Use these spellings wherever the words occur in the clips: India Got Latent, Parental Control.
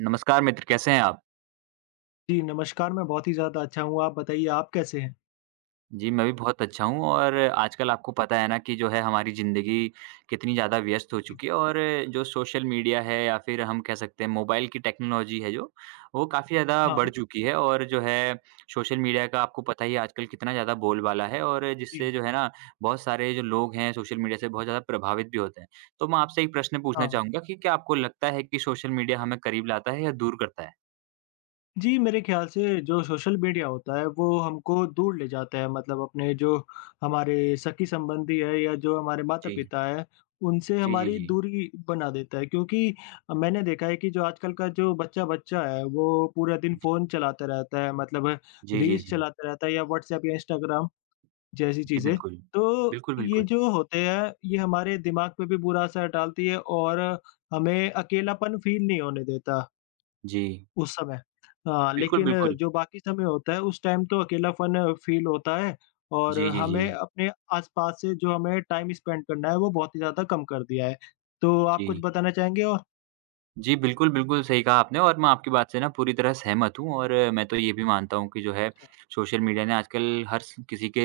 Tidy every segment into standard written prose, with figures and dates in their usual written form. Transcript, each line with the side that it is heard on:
right: नमस्कार मित्र, कैसे हैं आप?
left: जी, नमस्कार, मैं बहुत ही ज़्यादा अच्छा हूँ, आप बताइए आप कैसे हैं?
right: जी, मैं भी बहुत अच्छा हूँ और आजकल आपको पता है ना कि जो है हमारी ज़िंदगी कितनी ज़्यादा व्यस्त हो
left: जी।
right: चुकी है और जो सोशल मीडिया है या फिर हम कह सकते हैं मोबाइल की टेक्नोलॉजी है जो, वो काफ़ी ज़्यादा
left: हाँ,
right: बढ़ चुकी है और जो है सोशल मीडिया का आपको पता ही है आजकल कितना ज़्यादा बोलबाला है और
left: जी।
right: जिससे जो है ना बहुत सारे जो लोग हैं सोशल मीडिया से बहुत ज़्यादा प्रभावित भी होते हैं। तो मैं आपसे एक प्रश्न पूछना
left: हाँ।
right: चाहूँगा कि क्या आपको लगता है कि सोशल मीडिया हमें करीब लाता है या दूर करता है?
left: जी, मेरे ख़्याल से जो सोशल मीडिया होता है वो हमको दूर ले जाता है मतलब अपने जो हमारे सखी-संबंधी है या जो हमारे
right: जी।
left: माता-पिता हैं, उनसे
right: जी, जी,
left: हमारी
right: जी।
left: दूरी बना देता है क्योंकि मैंने देखा है कि जो आजकल का जो बच्चा-बच्चा है वो पूरा दिन फ़ोन चलाता रहता है मतलब
right: जी, जी,
left: रील्स
right: जी, जी।
left: चलाता रहता है या व्हाट्सऐप या इंस्टाग्राम जैसी
right: जी,
left: चीज़ें।
right: बिल्कुल।
left: तो
right: बिल्कुल,
left: ये
right: बिल्कुल।
left: जो होते हैं, ये हमारे दिमाग पे भी बुरा असर डालती है और हमें अकेलापन फ़ील नहीं होने देता
right: जी।
left: उस समय। हाँ,
right: बिल्कुल,
left: लेकिन
right: बिल्कुल।
left: जो बाकी समय होता है, उस टाइम तो अकेलापन फ़ील होता है और
right: जी, जी, जी।
left: हमें अपने आस-पास से जो हमें टाइम स्पेंड करना है, वो बहुत ही ज़्यादा कम कर दिया है। तो आप कुछ
right: जी।
left: बताना चाहेंगे और?
right: जी, बिल्कुल, बिल्कुल सही कहा आपने और मैं आपकी बात से ना पूरी तरह सहमत हूँ और मैं तो ये भी मानता हूँ कि जो है
left: अच्छा,
right: सोशल मीडिया ने आजकल हर स किसी के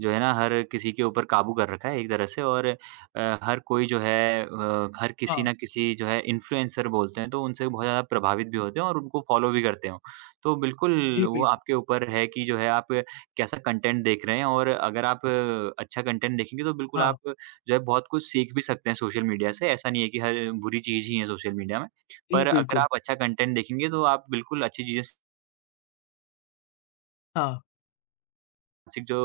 right: जो है ना हर किसी के ऊपर काबू कर रखा है एक तरह से और हर कोई हर किसी
left: हाँ।
right: ना किसी जो है इन्फ्लुएंसर बोलते हैं तो उनसे बहुत ज़्यादा प्रभावित भी होते हैं और उनको फॉलो भी करते हो। तो बिल्कुल,
left: जी,
right: वो
left: बिल्कुल।
right: आपके ऊपर है कि जो है आप कैसा कंटेंट देख रहे हैं और अगर आप अच्छा कंटेंट देखेंगे तो बिल्कुल
left: हाँ,
right: आप जो है बहुत कुछ सीख भी सकते हैं सोशल मीडिया से। ऐसा नहीं है कि हर बुरी चीज़ ही है सोशल मीडिया में।
left: जी,
right: पर अगर
left: बिल्कुल।
right: आप अच्छा कंटेंट देखेंगे तो आप बिल्कुल अच्छी चीज़ें
left: हाँ,
right: मानसिक जो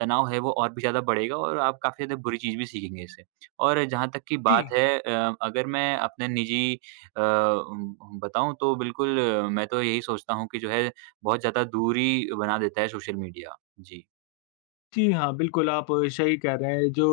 right: तनाव है वो और भी ज़्यादा बढ़ेगा और आप काफ़ी ज़्यादा बुरी चीज़ भी सीखेंगे इससे। और जहाँ तक की
left: जी।
right: बात है अगर मैं अपने निजी बताऊँ तो बिल्कुल मैं तो यही सोचता हूँ कि जो है बहुत ज़्यादा दूरी बना देता है सोशल मीडिया। जी।
left: जी हाँ, बिल्कुल आप सही कह रहे हैं। जो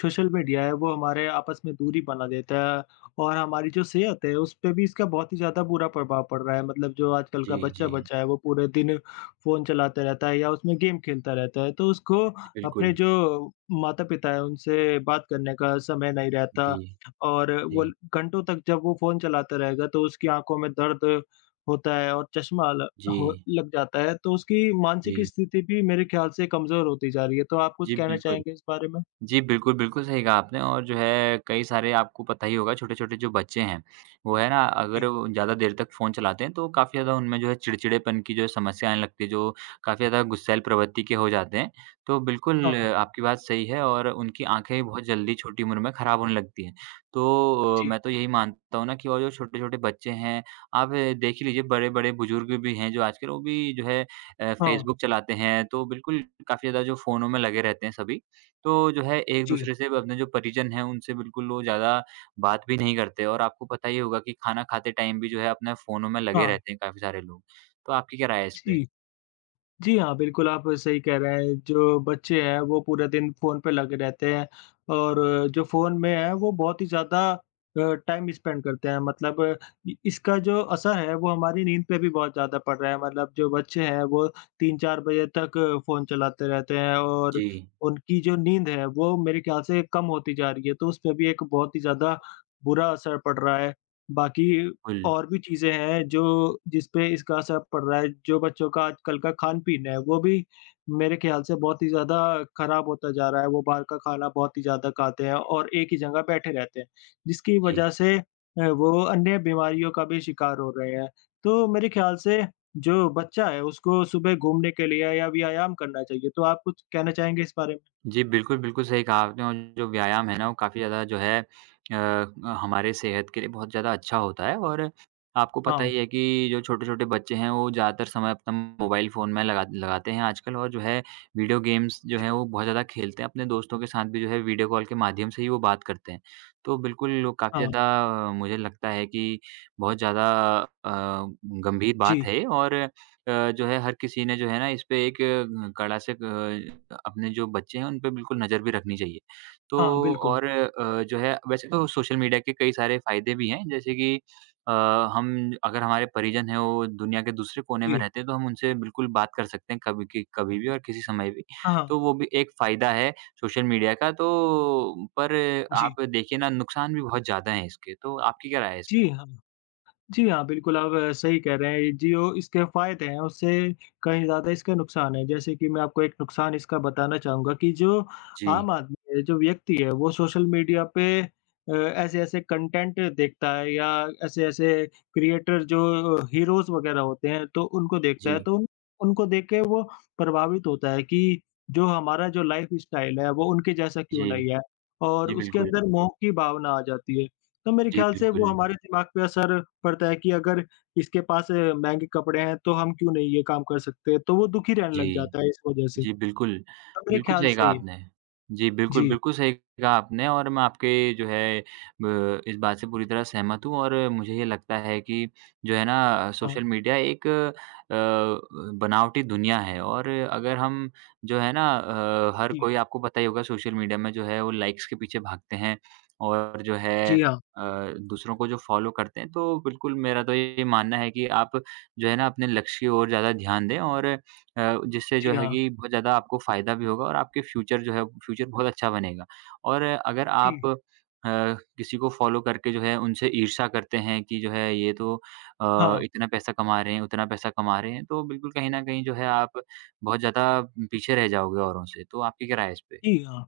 left: सोशल मीडिया है वो हमारे आपस में दूरी बना देता है और हमारी जो सेहत है उस पे भी इसका बहुत ही ज़्यादा बुरा प्रभाव पड़ रहा है। मतलब जो आजकल
right: जी,
left: का
right: जी।
left: बच्चा-बच्चा है वो पूरे दिन फ़ोन चलाता रहता है या उसमें गेम खेलता रहता है। तो उसको
right: जी,
left: अपने
right: बिल्कुल।
left: जो माता-पिता हैं उनसे बात करने का समय नहीं रहता
right: जी,
left: और
right: जी।
left: वो घंटों तक जब वो फ़ोन चलाता रहेगा तो उसकी आँखों में दर्द होता है और चश्मा ल हो
right: जी,
left: लग जाता है, तो उसकी मानसिक
right: जी।
left: स्थिति भी मेरे ख़्याल से कमज़ोर होती जा रही है। तो आप कुछ
right: जी,
left: कहना
right: बिल्कुल।
left: चाहेंगे इस बारे में?
right: जी, बिल्कुल, बिल्कुल सही कहा आपने और जो है कई सारे आपको पता ही होगा छोटे-छोटे जो बच्चे हैं, वो है ना अगर
left: जी।
right: वो ज़्यादा देर तक फ़ोन चलाते हैं तो काफ़ी ज़्यादा उनमें जो है चिड़चिड़ेपन की जो है समस्या आने लगती है, जो काफ़ी ज़्यादा गुस्सैल प्रवृत्ति के हो जाते हैं। तो बिल्कुल
left: हाँ,
right: आपकी बात सही है और उनकी आँखें बहुत जल्दी छोटी उम्र में ख़राब होने लगती हैं। तो
left: जी।
right: मैं तो यही मानता हूँ ना कि और जो छोटे-छोटे बच्चे हैं, आप देख ही लीजिए बड़े-बड़े बुज़ुर्ग भी हैं जो आजकल वो भी
left: हाँ,
right: फ़ेसबुक चलाते हैं, तो बिल्कुल काफ़ी ज़्यादा जो फ़ोनों में लगे रहते हैं सभी। तो जो है
left: जी।
right: एक-दूसरे से अपने जो परिजन हैं उनसे बिल्कुल वो ज़्यादा बात भी नहीं करते और आपको पता ही होगा कि खाना खाते टाइम भी जो है अपने फ़ोनों में लगे
left: हाँ,
right: रहते हैं काफ़ी सारे लोग। तो आपकी क्या राय है इस पे?
left: जी। जी हाँ, बिल्कुल आप सही कह रहे हैं। जो बच्चे हैं वो पूरा दिन फ़ोन पे लगे रहते हैं और जो फ़ोन में है वो बहुत ही ज़्यादा टाइम स्पेंड करते हैं। मतलब इ इसका जो असर है वो हमारी नींद पे भी बहुत ज़्यादा पड़ रहा है। मतलब जो बच्चे हैं वो 3-4 बजे तक फ़ोन चलाते रहते हैं और
right: जी,
left: उनकी जो नींद है वो मेरे ख़्याल से कम होती जा रही है। तो उस पे भी एक बहुत ही ज़्यादा बुरा असर पड़ रहा है। बाकी
right: बिल
left: और भी चीज़ें हैं जो जिस पे इसका असर पड़ रहा है, जो बच्चों का आजकल का खान-पीन है, वो भी मेरे ख़्याल से बहुत ही ज़्यादा ख़राब होता जा रहा है। वो बाहर का खाना बहुत ही ज़्यादा खाते हैं और एक ही जगह बैठे रहते हैं, जिसकी
right: जी।
left: वजह से वो अन्य बीमारियों का भी शिकार हो रहे हैं। तो मेरे ख़्याल से जो बच्चा है, उसको सुबह घूमने के लिए या व्यायाम करना चाहिए। तो आप कुछ कहना चाहेंगे इस बारे में?
right: जी, बिल्कुल, बिल्कुल सही कहा आपने और जो व्यायाम है ना, वो काफ़ी ज़्यादा अ, हमारे सेहत के लिए बहुत ज़्यादा अच्छा होता है और आपको पता
left: हाँ।
right: ही है कि जो छोटे-छोटे बच्चे हैं, वो ज़्यादातर समय अपना मोबाइल फ़ोन में लगाते हैं आजकल और जो है वीडियो गेम्स जो
left: जी,
right: हैं, वो बहुत ज़्यादा खेलते हैं। अपने दोस्तों के साथ भी जो है वीडियो कॉल के माध्यम से ही वो बात करते हैं। तो बिल्कुल वो काफ़ी
left: हाँ,
right: ज़्यादा मुझे लगता है कि बहुत ज़्यादा अ, गंभीर बात
left: जी।
right: है और अ, जो है हर किसी ने इस पे एक कड़ा से क अपने जो बच्चे हैं उन पे बिल्कुल नज़र भी रखनी चाहिए। तो
left: हाँ, बिल्कुल।
right: और अ, जो है वैसे तो सोशल मीडिया के कई सारे फ़ायदे भी हैं जैसे कि अ, हम अगर हमारे परिजन हैं वो दुनिया के दूसरे कोने में
left: जी।
right: रहते हैं तो हम उनसे बिल्कुल बात कर सकते हैं कभी भी और किसी समय भी।
left: हाँ, हाँ।
right: तो वो भी एक फ़ायदा है सोशल मीडिया का तो पर
left: जी।
right: आप देखिए ना नुकसान भी बहुत ज़्यादा हैं इसके। तो आपकी क्या राय है इस पे?
left: जी, हाँ। जी हाँ, बिल्कुल सही कह रहे हैं। जी, वो इसके फ़ायदे हैं, उससे कहीं ज़्यादा इसके नुकसान हैं। जैसे कि मैं आपको एक नुकसान इसका बताना चाहूँगा कि जो
right: जी,
left: आम आदमी है, जो व्यक्ति है, वो सोशल मीडिया पे ऐसे-ऐसे कंटेंट देखता है या ऐसे-ऐसे क्रिएटर जो हीरोज़ वग़ैरह होते हैं, तो उनको देखता है।
right: जी,
left: उनको देख के वो प्रभावित होता है कि जो हमारा जो लाइफ़ स्टाइल है, वो उनके जैसा क्यों
right: जी।
left: नहीं है? और
right: जी,
left: उसके
right: बिल्कुल।
left: अंदर मोह की भावना आ जाती है। तो मेरे
right: जी,
left: ख्याल से वो
right: बिल्कुल।
left: हमारे दिमाग पे असर पड़ता है कि अगर इसके पास महँगे कपड़े हैं, तो हम क्यों नहीं ये काम कर सकते? तो वो दुखी रहने लग
right: जी।
left: जाता है इस वजह से।
right: जी, बिल्कुल।
left: तो मेरे
right: बिल्कुल
left: ख्याल
right: सही कहा
left: से ये
right: आपने। जी, बिल्कुल,
left: जी,
right: बिल्कुल सही कहा आपने और मैं आपके जो है ब इस बात से पूरी तरह सहमत हूँ और मुझे ये लगता है कि जो है ना
left: हाँ,
right: सोशल मीडिया एक बनावटी दुनिया है और अगर हम जो है ना अ, हर
left: जी,
right: कोई आपको पता ही होगा सोशल मीडिया में जो है वो लाइक्स के पीछे भागते हैं और
left: जी हाँ,
right: दूसरों को जो फॉलो करते हैं, तो बिल्कुल मेरा तो ये मानना है कि आप जो है ना अपने लक्ष्य की ओर ज़्यादा ध्यान दें और जिससे
left: जी
right: जो है
left: हाँ,
right: कि बहुत ज़्यादा आपको फ़ायदा भी होगा और आपके फ्यूचर जो है फ्यूचर बहुत अच्छा बनेगा। और अगर
left: जी,
right: आप अ, किसी को फ़ॉलो करके जो है उनसे ईर्ष्या करते हैं कि जो है ये तो
left: हाँ,
right: इतना पैसा कमा रहे हैं, उतना पैसा कमा रहे हैं, तो बिल्कुल कहीं न कहीं जो है आप बहुत ज़्यादा पीछे रह जाओगे औरों से। तो आपकी क्या राय है इस पे?
left: जी हाँ।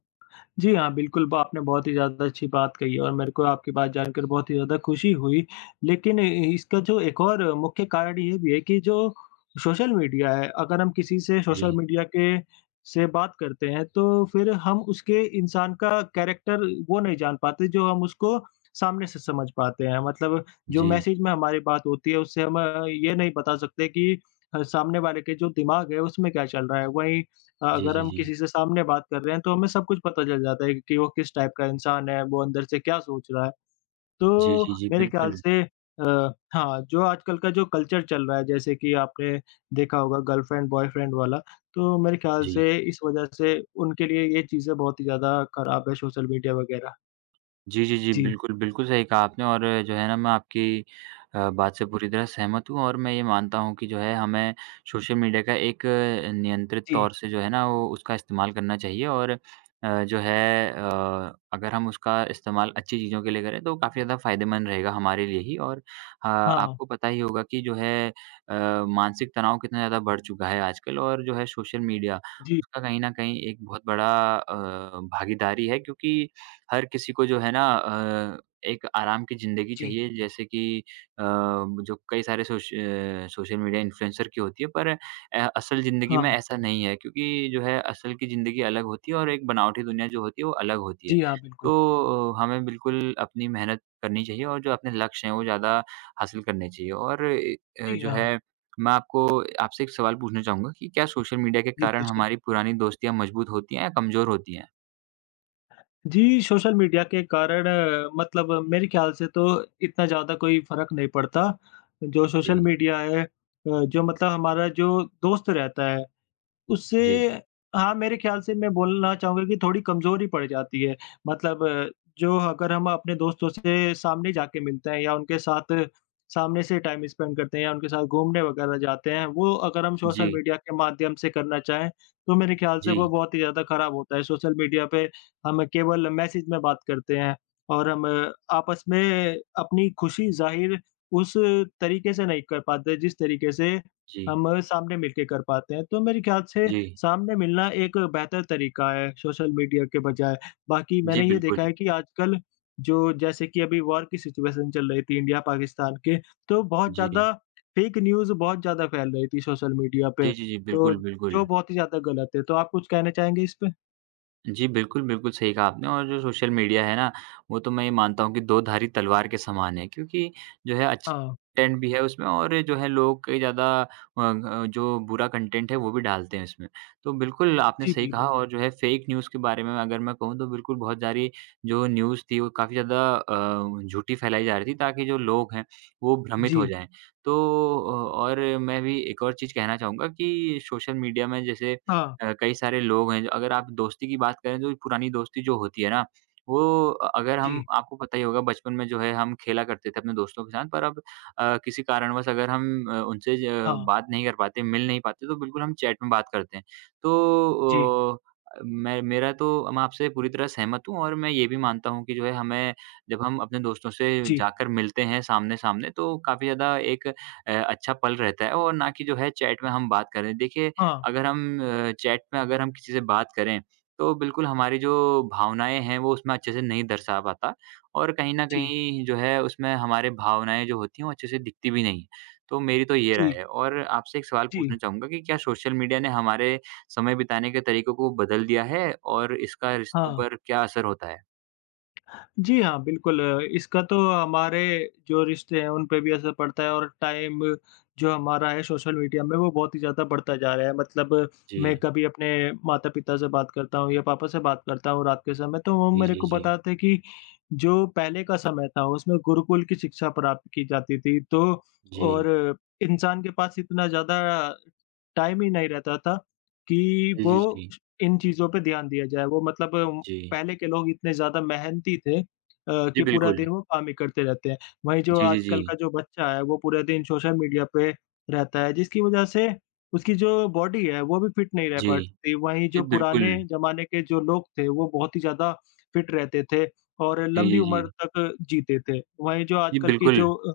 left: जी हाँ, बिल्कुल ब आपने बहुत ही ज़्यादा अच्छी बात कही है और मेरे को आपकी बात जानकर बहुत ही ज़्यादा खुशी हुई। लेकिन इ इसका जो एक और मुख्य कारण ये भी है कि जो सोशल मीडिया है, अगर हम किसी से सोशल
right: जी।
left: मीडिया के से बात करते हैं, तो फिर हम उसके इंसान का कैरेक्टर वो नहीं जान पाते जो हम उसको सामने से समझ पाते हैं। मतलब जो
right: जी।
left: मैसेज में हमारी बात होती है, उससे हम ये नहीं बता सकते कि सामने वाले के जो दिमाग है उसमें क्या चल रहा है। वहीं
right: जी,
left: अगर
right: जी,
left: हम
right: जी।
left: किसी से सामने बात कर रहे हैं तो हमें सब कुछ पता चल जाता है कि वो किस टाइप का इंसान है, वो अंदर से क्या सोच रहा है।
right: जी,
left: तो
right: जी, जी,
left: मेरे ख्याल
right: बिल्कुल।
left: से अ, हाँ, जो आजकल का जो कल्चर चल रहा है जैसे कि आपने देखा होगा गर्लफ्रेंड बॉयफ्रेंड वाला, तो मेरे ख्याल
right: जी।
left: से इस वजह से उनके लिए ये चीज़ें बहुत ही ज़्यादा खराब है सोशल मीडिया वगैरह।
right: जी, जी, जी।
left: जी।
right: बिल्कुल, बिल्कुल सही कहा आपने और जो है ना मैं आपकी बात से पूरी तरह सहमत हूँ और मैं ये मानता हूँ कि जो है हमें सोशल मीडिया का एक नियंत्रित
left: जी।
right: तौर से जो है ना वो उसका इस्तेमाल करना चाहिए और अगर हम उसका इस्तेमाल अच्छी चीज़ों के लिए करें तो काफ़ी ज़्यादा फ़ायदेमंद रहेगा हमारे लिए ही और
left: हाँ।
right: आपको पता ही होगा कि मानसिक तनाव कितना ज़्यादा बढ़ चुका है आजकल और जो है सोशल मीडिया
left: जी।
right: उसका कहीं न कहीं एक बहुत बड़ा अ, भागीदारी है क्योंकि हर किसी को जो है ना अ, एक आराम की ज़िंदगी
left: जी।
right: चाहिए जैसे कि अ, जो कई सारे सोशल मीडिया इन्फ्लुएंसर की होती है पर असल ज़िंदगी में
left: हाँ।
right: ऐसा नहीं है क्योंकि जो है असल की ज़िंदगी अलग होती है और एक बनावटी दुनिया जो होती है वो अलग होती है।
left: जी, हाँ, बिल्कुल।
right: तो हमें बिल्कुल अपनी मेहनत करनी चाहिए और जो अपने लक्ष्य हैं वो ज़्यादा हासिल करने चाहिए और अ,
left: जी,
right: जो
left: हाँ।
right: है मैं आपको आपसे एक सवाल पूछना चाहूँगा कि क्या सोशल मीडिया के
left: जी,
right: कारण
left: पूछिए।
right: हमारी पुरानी दोस्तियाँ मजबूत होती हैं या कमज़ोर होती हैं?
left: जी, सोशल मीडिया के कारण मतलब मेरे ख़्याल से तो इतना ज़्यादा कोई फ़र्क नहीं पड़ता। जो सोशल
right: जी,
left: मीडिया है जो मतलब हमारा जो दोस्त रहता है उससे
right: जी,
left: हाँ, मेरे ख़्याल से मैं बोलना चाहूँगा कि थोड़ी कमज़ोरी पड़ जाती है। मतलब जो अगर हम अपने दोस्तों से सामने जाके मिलते हैं या उनके साथ सामने से टाइम स्पेंड करते हैं या उनके साथ घूमने वग़ैरह जाते हैं, वो अगर हम सोशल
right: जी।
left: मीडिया के माध्यम से करना चाहें, तो मेरे ख़्याल से वो
right: जी,
left: बहुत ही ज़्यादा ख़राब होता है। सोशल मीडिया पे हम केवल मैसेज में बात करते हैं और हम आपस में अपनी खुशी ज़ाहिर उस तरीके से नहीं कर पाते, जिस तरीके से
right: जी,
left: हम सामने मिलके कर पाते हैं। तो मेरे ख़्याल से
right: जी।
left: सामने मिलना एक बेहतर तरीक़ा है सोशल मीडिया के बजाय। बाकी
right: जी,
left: मैंने ये
right: बिल्कुल।
left: देखा है कि आजकल जो जैसे कि अभी वॉर की सिचुएशन चल रही थी इंडिया-पाकिस्तान के, तो बहुत
right: जी।
left: ज़्यादा फ़ेक न्यूज़ बहुत ज़्यादा फैल रही थी सोशल मीडिया पे,
right: जी, जी, जी,
left: तो
right: बिल्कुल, बिल्कुल।
left: जो बहुत ही ज़्यादा गलत है। तो आप कुछ कहना चाहेंगे इस पे?
right: जी, बिल्कुल, बिल्कुल सही कहा आपने और जो सोशल मीडिया है ना, वो तो मैं ये मानता हूँ कि दो धारी तलवार के समान है क्योंकि जो है अच्छा
left: हाँ।
right: कंटेंट भी है उसमें और जो है लोग कई ज़्यादा जो बुरा कंटेंट है वो भी डालते हैं इसमें। तो बिल्कुल आपने
left: जी,
right: सही कहा
left: बिल्कुल।
right: और जो है फेक न्यूज़ के बारे में अगर मैं कहूँ तो बिल्कुल बहुत सारी जो न्यूज़ थी वो काफ़ी ज़्यादा झूठी फैलाई जा रही थी ताकि जो लोग हैं वो भ्रमित
left: जी।
right: हो जाएँ। तो और मैं भी एक और चीज़ कहना चाहूँगा कि सोशल मीडिया में जैसे
left: हाँ।
right: कई सारे लोग हैं, जो अगर आप दोस्ती की बात करें जो पुरानी दोस्ती जो होती है ना, वो अगर हम
left: जी।
right: आपको पता ही होगा बचपन में जो है हम खेला करते थे अपने दोस्तों के साथ पर अब किसी कारणवश अगर हम
left: हाँ।
right: बात नहीं कर पाते, मिल नहीं पाते तो बिल्कुल हम चैट में बात करते हैं।
left: जी।
right: तो अ, मैं मेरा तो मैं आपसे पूरी तरह सहमत हूँ और मैं ये भी मानता हूँ कि जो है हमें जब हम अपने दोस्तों से
left: जी।
right: जाकर मिलते हैं सामने-सामने तो काफ़ी ज़्यादा एक अच्छा पल रहता है और ना कि जो है चैट में हम बात करें। देखिए
left: हाँ।
right: अगर हम अ, चैट में अगर हम किसी से बात करें, तो बिल्कुल हमारी जो भावनाएँ हैं, वो उसमें अच्छे से नहीं दर्शा पाता और कहीं न
left: जी।
right: कहीं उसमें हमारे भावनाएँ जो होती हैं, वो अच्छे से दिखती भी नहीं हैं। तो मेरी तो ये
left: जी।
right: राय है और आपसे एक सवाल
left: जी।
right: पूछना
left: जी
right: चाहूँगा कि क्या सोशल मीडिया ने हमारे समय बिताने के तरीकों को बदल दिया है और इसका रिश्तों
left: हाँ।
right: पर क्या असर होता है?
left: जी हाँ, बिल्कुल, इसका तो हमारे जो रिश्ते हैं उन पे भी असर पड़ता है और टाइम जो हमारा है सोशल मीडिया में वो बहुत ही ज़्यादा बढ़ता जा रहा है। मतलब मैं
right: जी।
left: कभी अपने माता-पिता से बात करता हूँ या पापा से बात करता हूँ रात के समय तो वो
right: जी,
left: मेरे
right: जी,
left: को
right: जी।
left: बताते हैं कि जो पहले का समय था उसमें गुरुकुल की शिक्षा प्राप्त की जाती थी। तो
right: जी।
left: और इंसान के पास इतना ज़्यादा टाइम ही नहीं रहता था कि
right: जी,
left: वो
right: जी, जी।
left: इन चीज़ों पे ध्यान दिया जाए। वो मतलब
right: जी।
left: पहले के लोग इतने ज़्यादा मेहनती थे
right: जी,
left: कि पूरा
right: बिल्कुल।
left: दिन वो काम ही करते रहते हैं। वहीं जो
right: जी, जी, जी।
left: आजकल का जो बच्चा है, वो पूरे दिन सोशल मीडिया पे रहता है, जिसकी वजह से उसकी जो बॉडी है, वो भी फिट नहीं रह
right: जी।
left: पाती। वहीं जो
right: जी,
left: पुराने
right: बिल्कुल।
left: ज़माने के जो लोग थे, वो बहुत ही ज़्यादा फिट रहते थे और
right: जी,
left: लंबी
right: जी, जी।
left: उम्र तक जीते थे। वहीं जो
right: जी,
left: आजकल की
right: बिल्कुल।
left: जो अ,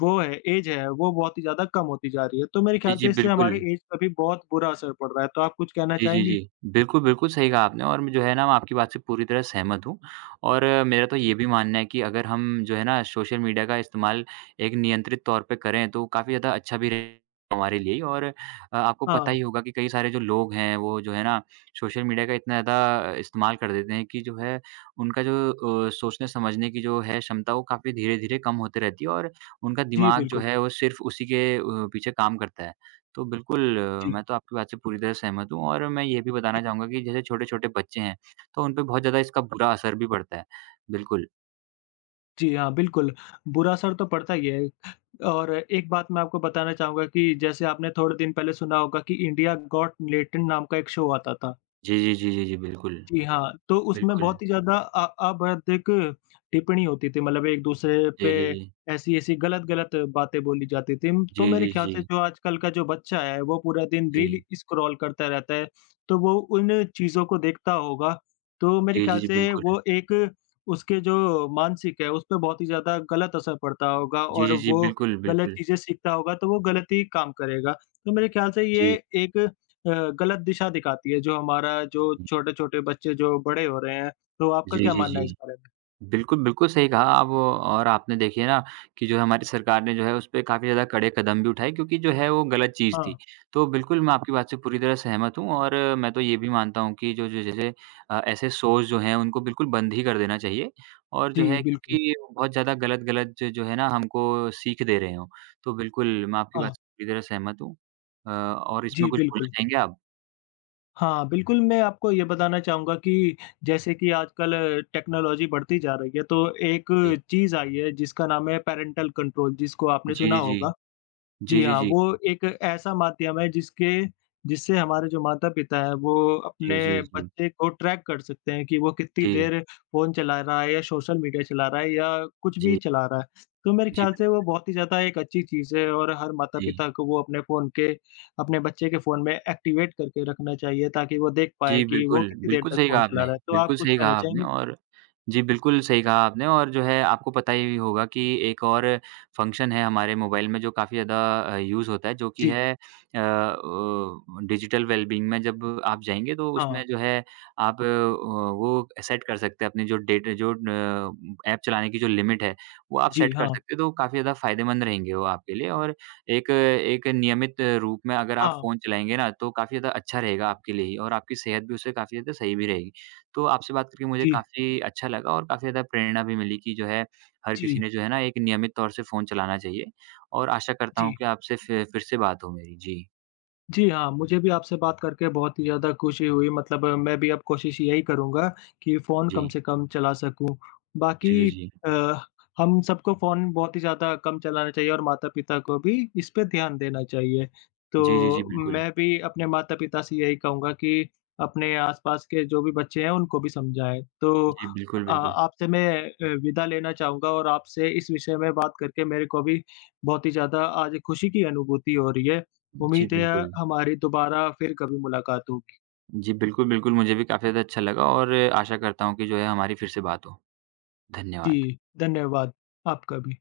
left: वो है, ऐज है, वो बहुत ही ज़्यादा कम होती जा रही है। तो मेरे
right: जी,
left: ख्याल
right: जी,
left: से इससे हमारी
right: बिल्कुल।
left: ऐज पर भी बहुत बुरा असर पड़ रहा है। तो आप कुछ कहना
right: जी, जी,
left: चाहेंगे?
right: जी। बिल्कुल, बिल्कुल सही कहा आपने और मैं जो है ना, मैं आपकी बात से पूरी तरह सहमत हूँ और मेरा तो
left: जी।
right: ये भी मानना है कि अगर हम सोशल मीडिया का इस्तेमाल एक नियंत्रित तौर पे करें, तो काफ़ी ज़्यादा अच्छा भी रहेगा हमारे लिए और आपको पता
left: हाँ।
right: ही होगा कि कई सारे जो लोग हैं, वो सोशल मीडिया का इतना ज़्यादा इस्तेमाल कर देते हैं कि उनका जो सोचने-समझने की जो है क्षमता, वो काफ़ी धीरे-धीरे कम होते रहती है और उनका
left: जी,
right: दिमाग
left: बिल्कुल।
right: वो सिर्फ़ उसी के पीछे काम करता है। तो बिल्कुल,
left: जी।
right: मैं तो आपकी बात से पूरी तरह सहमत हूँ और मैं ये भी बताना चाहूँगा कि जैसे छोटे-छोटे बच्चे हैं, तो उन पे बहुत ज़्यादा इसका बुरा असर भी पड़ता है। बिल्कुल।
left: जी हाँ, बिल्कुल, बुरा असर तो पड़ता ही है। और एक बात मैं आपको बताना चाहूँगा कि जैसे आपने थोड़े दिन पहले सुना होगा कि इंडिया गॉट लेटेंट नाम का एक शो आता था।
right: जी, जी, जी, जी, जी, बिल्कुल,
left: जी हाँ, तो उसमें
right: बिल्कुल।
left: बहुत ही ज़्यादा अभद्रिक टिप्पणी होती थी मतलब एक-दूसरे पे
right: जी, जी, जी।
left: ऐसी-ऐसी गलत-गलत बातें बोली जाती थी। तो
right: जी,
left: मेरे
right: जी,
left: ख्याल
right: जी,
left: से जो आजकल का जो बच्चा है, वो पूरा दिन रील
right: जी।
left: स्क्रॉल करता रहता है, तो वो उन चीज़ों को देखता होगा, तो मेरे
right: जी, जी,
left: ख्याल
right: जी,
left: से
right: बिल्कुल।
left: वो एक उसके जो मानसिक है, उस पे बहुत ही ज़्यादा गलत असर पड़ता होगा
right: जी,
left: और
right: जी, जी,
left: वो
right: बिल्कुल,
left: गलत
right: बिल्कुल।
left: चीज़ें सीखता होगा, तो वो गलत ही काम करेगा। तो मेरे ख्याल से ये
right: जी,
left: एक गलत दिशा दिखाती है, जो हमारा जो
right: जी।
left: छोटे-छोटे बच्चे जो बड़े हो रहे हैं, तो आपका
right: जी,
left: क्या
right: जी,
left: मानना है इस
right: जी।
left: बारे में?
right: बिल्कुल, बिल्कुल सही कहा आप और आपने देखिए ना कि जो है हमारी सरकार ने जो है उस पे काफ़ी ज़्यादा कड़े कदम भी उठाए क्योंकि जो है वो गलत चीज़
left: हाँ,
right: थी। तो बिल्कुल मैं आपकी बात से पूरी तरह सहमत हूँ और मैं तो ये भी मानता हूँ कि जो जो जैसे ऐसे शोज़ जो हैं उनको बिल्कुल बंद ही कर देना चाहिए और
left: जी,
right: जो है
left: बिल्कुल।
right: क्योंकि बहुत ज़्यादा गलत-गलत जो जो है ना हमको सीख दे रहे हों। तो बिल्कुल मैं आपकी
left: हाँ,
right: बात से पूरी तरह सहमत हूँ। और इसमें
left: जी,
right: कुछ बोलना
left: बिल्कुल।
right: चाहेंगे आप?
left: हाँ, बिल्कुल, मैं आपको ये बताना चाहूँगा कि जैसे कि आजकल टेक्नोलॉजी बढ़ती जा रही है, तो एक
right: जी।
left: चीज़ आई है जिसका नाम है पैरेंटल कंट्रोल जिसको आपने
right: जी,
left: सुना
right: जी, जी।
left: होगा। जी
right: जी, जी,
left: हाँ,
right: जी।
left: वो एक ऐसा माध्यम है जिसके जिससे हमारे जो माता-पिता हैं वो अपने
right: जी, जी, जी।
left: बच्चे को ट्रैक कर सकते हैं कि वो कितनी
right: जी,
left: देर फ़ोन चला रहा है या सोशल मीडिया चला रहा है या कुछ भी
right: जी।
left: चला रहा है। तो मेरे
right: जी,
left: ख़्याल से वो
right: बिल्कुल।
left: बहुत ही ज़्यादा एक अच्छी चीज़ है और हर
right: जी।
left: माता-पिता को वो अपने बच्चे के फ़ोन में एक्टिवेट करके रखना चाहिए ताकि वो देख पाए
right: जी,
left: कि वो
right: बिल्कुल।
left: कितनी देर तक फ़ोन चला रहा है। तो आप
right: बिल्कुल
left: कुछ
right: सही कहा
left: कहना
right: आपने
left: चाहेंगे?
right: और जी, बिल्कुल सही कहा आपने और जो है आपको पता ही होगा कि एक और फ़ंक्शन है हमारे मोबाइल में जो काफ़ी ज़्यादा यूज़ होता है जो कि
left: जी,
right: है अ, ओ डिजिटल वेलबीइंग में जब आप जाएँगे तो
left: हाँ।
right: उसमें जो है आप वो सेट कर सकते हैं अपनी जो डेट जो न ऐप चलाने की जो लिमिट है, वो आप
left: जी,
right: सेट कर
left: हाँ।
right: सकते हो तो काफ़ी ज़्यादा फ़ायदेमंद रहेंगे वो आपके लिए और एक एक नियमित रूप में अगर आप
left: हाँ।
right: फ़ोन चलाएँगे ना, तो काफ़ी ज़्यादा अच्छा रहेगा आपके लिए ही और आपकी सेहत भी उससे काफ़ी ज़्यादा सही भी रहेगी। तो आपसे बात करके मुझे
left: जी,
right: काफ़ी अच्छा लगा और काफ़ी ज़्यादा प्रेरणा भी मिली कि हर किसी
left: जी,
right: ने एक नियमित तौर से फ़ोन चलाना चाहिए और आशा करता हूँ
left: जी।
right: कि आपसे फ़िर फ़िर से बात हो मेरी। जी,
left: जी हाँ, मुझे भी आपसे बात करके बहुत ही ज़्यादा खुशी हुई मतलब मैं भी अब कोशिश यही करूँगा कि फ़ोन कम
right: जी।
left: से कम चला सकूँ।
right: जी, जी,
left: बाकी
right: जी।
left: अ, हम सबको फ़ोन बहुत ही ज़्यादा कम चलाना चाहिए और माता-पिता को भी इस पे ध्यान देना चाहिए।
right: जी, जी, जी,
left: तो
right: बिल्कुल।
left: मैं भी अपने माता-पिता से यही कहूँगा कि अपने आस-पास के जो भी बच्चे हैं, उनको भी समझाएँ। तो
right: जी, बिल्कुल, बिल्कुल।
left: आपसे मैं विदा लेना चाहूँगा और आपसे इस विषय में बात करके मेरे को भी बहुत ही ज़्यादा आज खुशी की अनुभूति हो रही है।
right: जी,
left: उम्मीद है
right: बिल्कुल।
left: हमारी दोबारा फिर कभी मुलाकात होगी।
right: जी, बिल्कुल, बिल्कुल, मुझे भी काफ़ी ज़्यादा अच्छा लगा और आशा करता हूँ कि जो है हमारी फ़िर से बात हो। धन्यवाद।
left: जी, धन्यवाद। आपका भी।